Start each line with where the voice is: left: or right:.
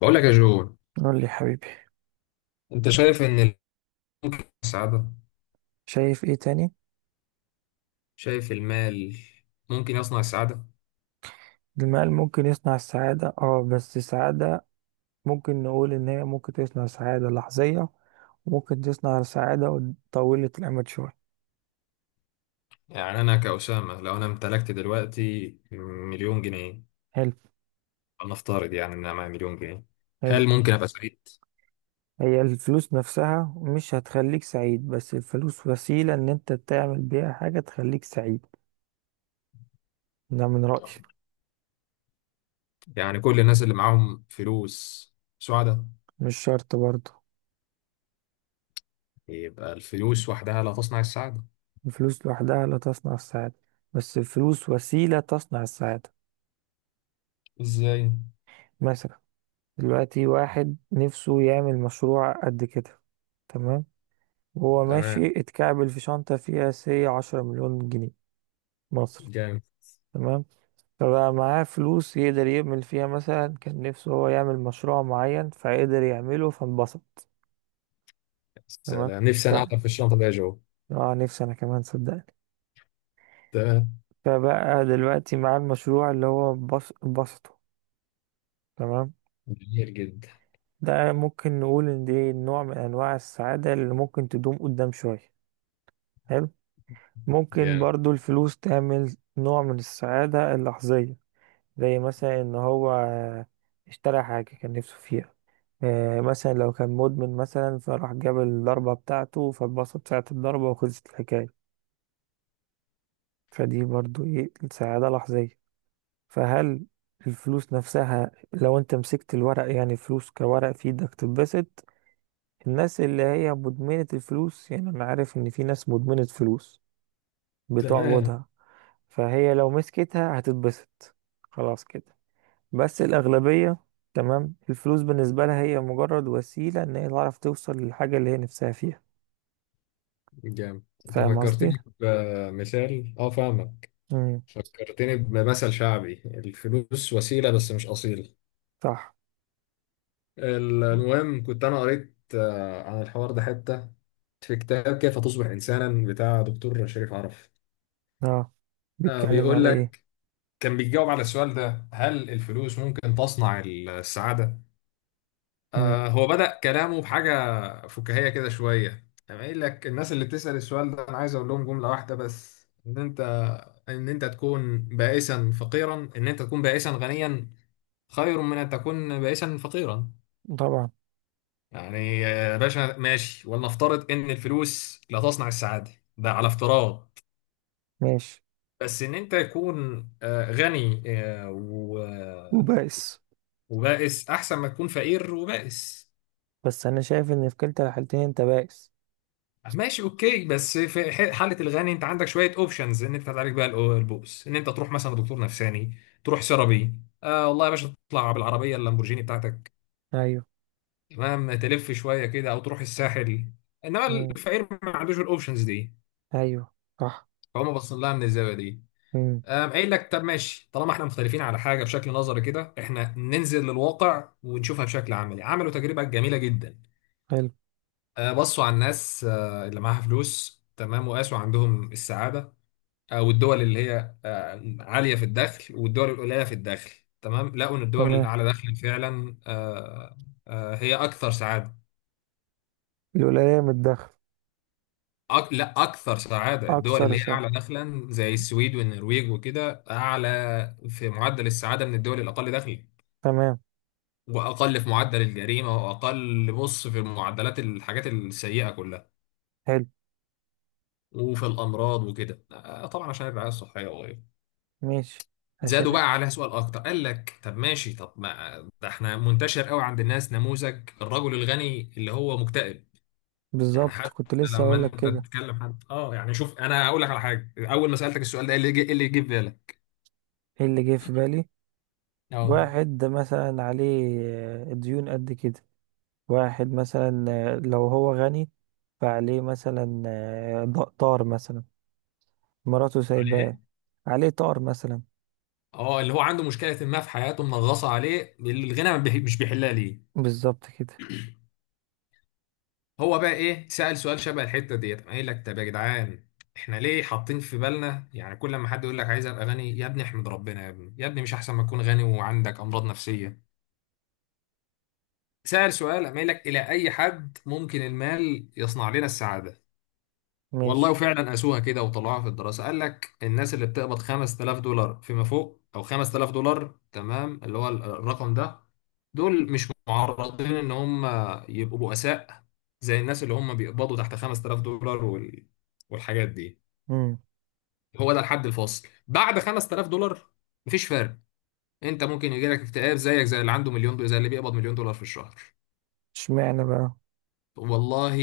left: بقول لك يا جو،
right: قول لي يا حبيبي.
left: انت شايف ان ممكن يصنع السعادة.
right: شايف ايه تاني؟
left: شايف المال ممكن يصنع السعادة.
right: المال ممكن يصنع السعادة، اه، بس السعادة ممكن نقول ان هي ممكن تصنع سعادة لحظية، وممكن تصنع سعادة طويلة الأمد شوية.
left: يعني انا كأسامة، لو انا امتلكت دلوقتي مليون جنيه،
right: حلو
left: نفترض يعني ان انا معايا مليون جنيه،
right: حلو.
left: هل ممكن ابقى سعيد؟
right: هي الفلوس نفسها مش هتخليك سعيد، بس الفلوس وسيلة ان انت تعمل بيها حاجة تخليك سعيد. ده من رأيي.
left: يعني كل الناس اللي معاهم فلوس سعداء؟
right: مش شرط برضه.
left: يبقى الفلوس وحدها لا تصنع السعادة.
right: الفلوس لوحدها لا تصنع السعادة، بس الفلوس وسيلة تصنع السعادة.
left: ازاي؟
right: مثلا دلوقتي واحد نفسه يعمل مشروع قد كده، تمام، وهو ماشي
left: تمام.
right: اتكعبل في شنطة فيها سي 10 مليون جنيه مصري.
left: جامد.
right: تمام. فبقى معاه فلوس يقدر يعمل فيها مثلا كان نفسه هو يعمل مشروع معين فقدر يعمله فانبسط. تمام.
left: سلام. نفسي
right: ف
left: انا اعطى في الشنطة دي يا جو.
right: اه نفسي انا كمان صدقني.
left: تمام.
right: فبقى دلوقتي معاه المشروع اللي هو انبسطه. تمام.
left: جميل جدا.
right: ده ممكن نقول ان دي نوع من انواع السعادة اللي ممكن تدوم قدام شوية. حلو. ممكن
left: جامد.
right: برضو الفلوس تعمل نوع من السعادة اللحظية، زي مثلا ان هو اشترى حاجة كان نفسه فيها. مثلا لو كان مدمن مثلا، فراح جاب الضربة بتاعته فاتبسط ساعة الضربة وخلصت الحكاية. فدي برضو ايه سعادة لحظية. فهل الفلوس نفسها لو انت مسكت الورق، يعني فلوس كورق في ايدك تتبسط؟ الناس اللي هي مدمنة الفلوس، يعني انا عارف ان في ناس مدمنة فلوس،
left: تمام.
right: بتعبدها، فهي لو مسكتها هتتبسط، خلاص كده. بس الأغلبية، تمام، الفلوس بالنسبة لها هي مجرد وسيلة إن هي تعرف توصل للحاجة اللي هي نفسها فيها.
left: جامد، انت
right: فاهم قصدي؟
left: فكرتني بمثال. اه، فاهمك.
right: مم.
left: فكرتني بمثل شعبي: الفلوس وسيلة بس مش أصيلة.
right: صح.
left: المهم، كنت أنا قريت عن الحوار ده حتة في كتاب كيف تصبح إنسانا بتاع دكتور شريف عرف.
right: اه. بيتكلم
left: بيقول
right: على ايه؟
left: لك كان بيجاوب على السؤال ده: هل الفلوس ممكن تصنع السعادة؟
right: مم.
left: هو بدأ كلامه بحاجة فكاهية كده شوية، أنا قايل لك الناس اللي بتسأل السؤال ده أنا عايز أقول لهم جملة واحدة بس: إن أنت، إن أنت تكون بائسا فقيرا، إن أنت تكون بائسا غنيا، خير من أن تكون بائسا فقيرا.
right: طبعا.
left: يعني يا باشا ماشي، ولنفترض إن الفلوس لا تصنع السعادة، ده على افتراض.
right: ماشي.
left: بس إن أنت تكون غني
right: وبائس.
left: وبائس، أحسن ما تكون فقير وبائس.
right: بس أنا شايف إن في كلتا الحالتين أنت بائس.
left: ماشي، اوكي، بس في حاله الغني انت عندك شويه اوبشنز ان انت تعالج بقى البؤس، ان انت تروح مثلا دكتور نفساني، تروح سيرابي، والله يا باشا تطلع بالعربيه اللامبورجيني بتاعتك،
right: أيوه.
left: تمام، تلف شويه كده، او تروح الساحل. انما
right: مم.
left: الفقير ما عندوش الاوبشنز دي.
right: أيوه. صح.
left: فهم باصين لها من الزاويه دي.
right: مم.
left: قام قايل لك طب ماشي، طالما احنا مختلفين على حاجه بشكل نظري كده، احنا ننزل للواقع ونشوفها بشكل عملي. عملوا تجربه جميله جدا.
right: حلو.
left: بصوا على الناس اللي معاها فلوس، تمام، وقاسوا عندهم السعاده، او الدول اللي هي عاليه في الدخل والدول القليله في الدخل. تمام، لقوا ان الدول
right: تمام.
left: الاعلى دخلا فعلا هي اكثر سعاده.
right: الولاية من الدخل.
left: لا، اكثر سعاده الدول
right: أكثر
left: اللي هي
right: سهل.
left: اعلى دخلا زي السويد والنرويج وكده، اعلى في معدل السعاده من الدول الاقل دخلا،
right: تمام.
left: واقل في معدل الجريمه، واقل، بص، في معدلات الحاجات السيئه كلها،
right: حلو.
left: وفي الامراض وكده، طبعا عشان الرعايه الصحيه.
right: ماشي. عشان
left: زادوا
right: إح-
left: بقى عليها سؤال اكتر، قال لك طب ماشي، طب ما ده احنا منتشر قوي عند الناس نموذج الرجل الغني اللي هو مكتئب. يعني
right: بالظبط
left: حتى
right: كنت لسه
left: لما
right: أقولك
left: انت
right: كده.
left: تتكلم حد، يعني شوف، انا اقول لك على حاجه، اول ما سالتك السؤال ده إيه اللي إيه اللي يجي في بالك؟
right: إيه اللي جه في بالي؟
left: اه.
right: واحد ده مثلا عليه ديون قد كده. واحد مثلا لو هو غني، فعليه مثلا، طار مثلا، مراته
left: على
right: سايباه.
left: ايه؟
right: عليه طار مثلا.
left: اه، اللي هو عنده مشكله ما في حياته منغصه عليه، الغنى ما بيح- مش بيحلها ليه.
right: بالظبط كده.
left: هو بقى ايه، سال سؤال شبه الحته ديت، قام قايل لك طب يا جدعان، احنا ليه حاطين في بالنا يعني كل ما حد يقول لك عايز ابقى غني، يا ابني احمد ربنا يا ابني، يا ابني مش احسن ما تكون غني وعندك امراض نفسيه؟ سأل سؤال، قام قايل لك: إلى أي حد ممكن المال يصنع لنا السعادة؟ والله
right: ماشي.
left: وفعلا قاسوها كده وطلعوها في الدراسة، قال لك الناس اللي بتقبض $5000 فيما فوق، أو $5000، تمام، اللي هو الرقم ده، دول مش معرضين إن هم يبقوا بؤساء زي الناس اللي هم بيقبضوا تحت $5000 والحاجات دي.
right: امم.
left: هو ده الحد الفاصل، بعد $5000 مفيش فرق. انت ممكن يجيلك اكتئاب زيك زي اللي عنده مليون دولار، زي اللي بيقبض مليون دولار في الشهر.
right: اشمعنى بقى؟
left: والله،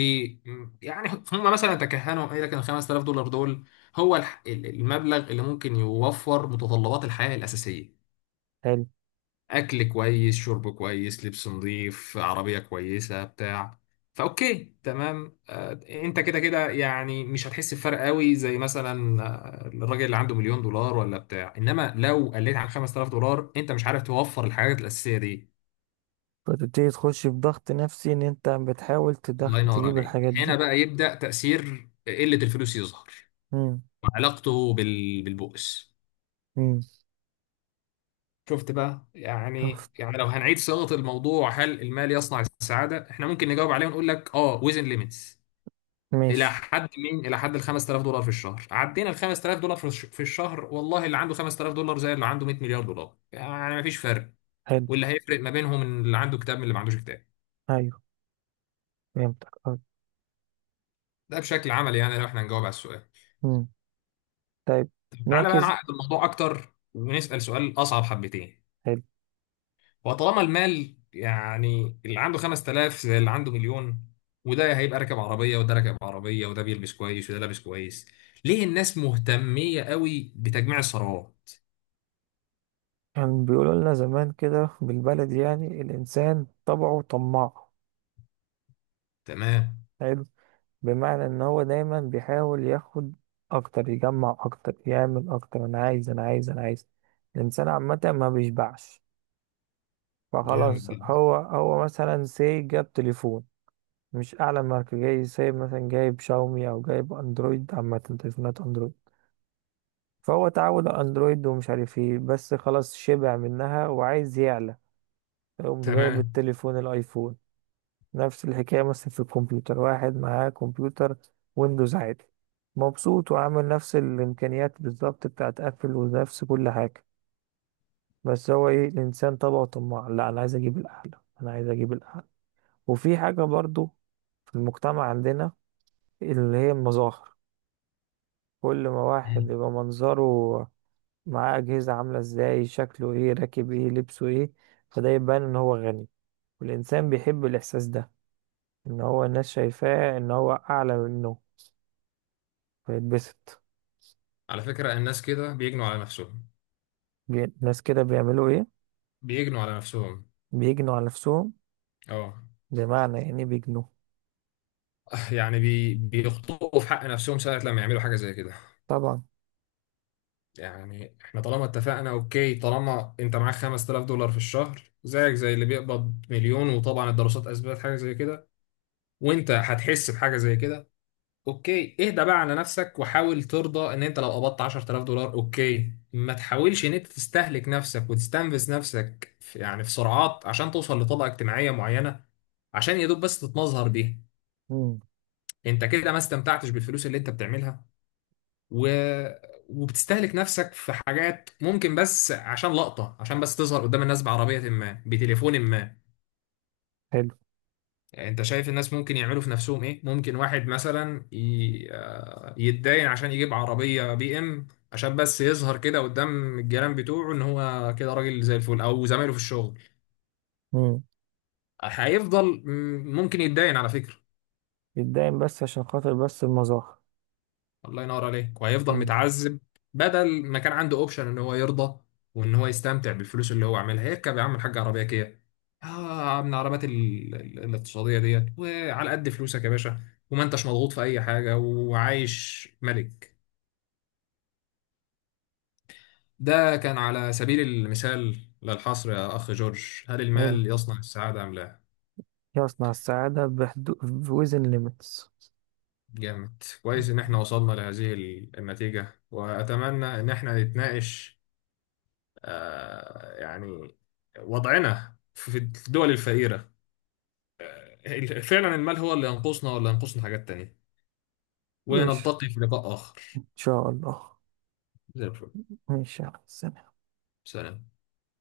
left: يعني هم مثلا تكهنوا، قال لك ان $5000 دول هو المبلغ اللي ممكن يوفر متطلبات الحياة الأساسية،
right: حلو.
left: أكل كويس، شرب كويس، لبس نظيف، عربية كويسة، بتاع. فأوكي تمام، أنت كده كده يعني مش هتحس بفرق قوي زي مثلا الراجل اللي عنده مليون دولار ولا بتاع. إنما لو قليت عن $5000 أنت مش عارف توفر الحاجات الأساسية دي.
right: فتبتدي تخش في ضغط نفسي ان انت بتحاول
left: الله
right: تدخل
left: ينور
right: تجيب
left: عليك.
right: الحاجات
left: هنا
right: دي.
left: بقى يبدأ تأثير قلة الفلوس يظهر،
right: امم.
left: وعلاقته بالبؤس.
right: امم.
left: شفت بقى. يعني
right: شفت.
left: يعني لو هنعيد صياغة الموضوع هل المال يصنع السعادة، احنا ممكن نجاوب عليه ونقول لك اه، ويزن ليميتس. الى
right: ماشي.
left: حد مين؟ الى حد ال $5000 في الشهر. عدينا ال $5000 في الشهر، والله اللي عنده $5000 زي اللي عنده 100 مليار دولار، يعني مفيش فرق.
right: حلو.
left: واللي هيفرق ما بينهم إن اللي عنده كتاب من اللي ما عندوش كتاب.
right: ايوه. فهمتك. اه.
left: ده بشكل عملي يعني، لو احنا نجاوب على السؤال.
right: امم. طيب.
left: طب تعالى بقى
right: نعكس.
left: نعقد الموضوع اكتر، ونسأل سؤال اصعب حبتين.
right: حلو.
left: وطالما المال، يعني اللي عنده 5000 زي اللي عنده مليون، وده هيبقى راكب عربية وده راكب عربية، وده بيلبس كويس وده لابس كويس، ليه الناس مهتمية قوي بتجميع الثروات؟
right: كان بيقولوا لنا زمان كده بالبلدي، يعني الإنسان طبعه طماع.
left: تمام.
right: حلو. بمعنى إن هو دايما بيحاول ياخد أكتر، يجمع أكتر، يعمل أكتر. أنا عايز، أنا عايز، أنا عايز. الإنسان عامة ما بيشبعش.
left: جامد
right: فخلاص،
left: جدا.
right: هو مثلا سي جاب تليفون، مش أعلى ماركة. جاي سي مثلا جايب شاومي أو جايب أندرويد، عامة تليفونات أندرويد. فهو اتعود على أندرويد ومش عارف إيه، بس خلاص شبع منها وعايز يعلى، يقوم جايب
left: تمام.
right: التليفون الأيفون. نفس الحكاية مثلا في الكمبيوتر، واحد معاه كمبيوتر ويندوز عادي، مبسوط وعامل نفس الإمكانيات بالظبط بتاعت أبل ونفس كل حاجة، بس هو إيه، الإنسان طبعه طماع، لا أنا عايز أجيب الأعلى، أنا عايز أجيب الأعلى. وفي حاجة برضو في المجتمع عندنا، اللي هي المظاهر، كل ما واحد
left: مم.
right: يبقى منظره معاه أجهزة، عاملة إزاي، شكله إيه، راكب إيه، لبسه إيه، فده يبان إن هو غني، والإنسان بيحب الإحساس ده، إن هو الناس شايفاه إن هو أعلى منه، فيتبسط.
left: على فكرة الناس كده بيجنوا على نفسهم.
right: ناس كده بيعملوا ايه؟
left: بيجنوا على نفسهم.
right: بيجنوا على نفسهم.
left: اه.
right: بمعنى يعني بيجنوا.
left: يعني بيخطئوا في حق نفسهم ساعة لما يعملوا حاجة زي كده.
right: طبعا.
left: يعني احنا طالما اتفقنا، اوكي، طالما انت معاك $5000 في الشهر زيك زي اللي بيقبض مليون، وطبعا الدراسات اثبتت حاجه زي كده، وانت هتحس بحاجه زي كده. اوكي، اهدى بقى على نفسك، وحاول ترضى ان انت لو قبضت $10000 اوكي، ما تحاولش ان انت تستهلك نفسك وتستنفذ نفسك في سرعات عشان توصل لطبقه اجتماعيه معينه، عشان يا دوب بس تتمظهر بيها.
right: مم.
left: انت كده ما استمتعتش بالفلوس اللي انت بتعملها، و... وبتستهلك نفسك في حاجات، ممكن بس عشان لقطة، عشان بس تظهر قدام الناس بعربية ما، بتليفون ما.
right: حلو.
left: انت شايف الناس ممكن يعملوا في نفسهم ايه؟ ممكن واحد مثلا ي... آه، يتداين عشان يجيب عربية بي ام عشان بس يظهر كده قدام الجيران بتوعه ان هو كده راجل زي الفل، او زمايله في الشغل.
right: مم.
left: هيفضل، ممكن يتداين على فكرة.
right: يتداين بس عشان خاطر بس المظاهر.
left: الله ينور عليك، وهيفضل
right: مم.
left: متعذب. بدل ما كان عنده اوبشن ان هو يرضى وان هو يستمتع بالفلوس اللي هو عاملها، هيركب يا عم الحاج عربيه كيا، اه، من العربيات الاقتصاديه ديت، وعلى قد فلوسك يا باشا، وما انتش مضغوط في اي حاجه، وعايش ملك. ده كان على سبيل المثال للحصر. يا اخ جورج، هل
right: حلو.
left: المال يصنع السعاده ام لا؟
right: يصنع السعادة بحدود. within limits.
left: جامد، كويس ان احنا وصلنا لهذه النتيجه، واتمنى ان احنا نتناقش، يعني وضعنا في الدول الفقيرة، فعلا المال هو اللي ينقصنا ولا ينقصنا حاجات تانية،
right: ماشي.
left: ونلتقي في لقاء آخر.
right: إن شاء الله.
left: زي الفل.
right: ماشي يا عم.
left: سلام.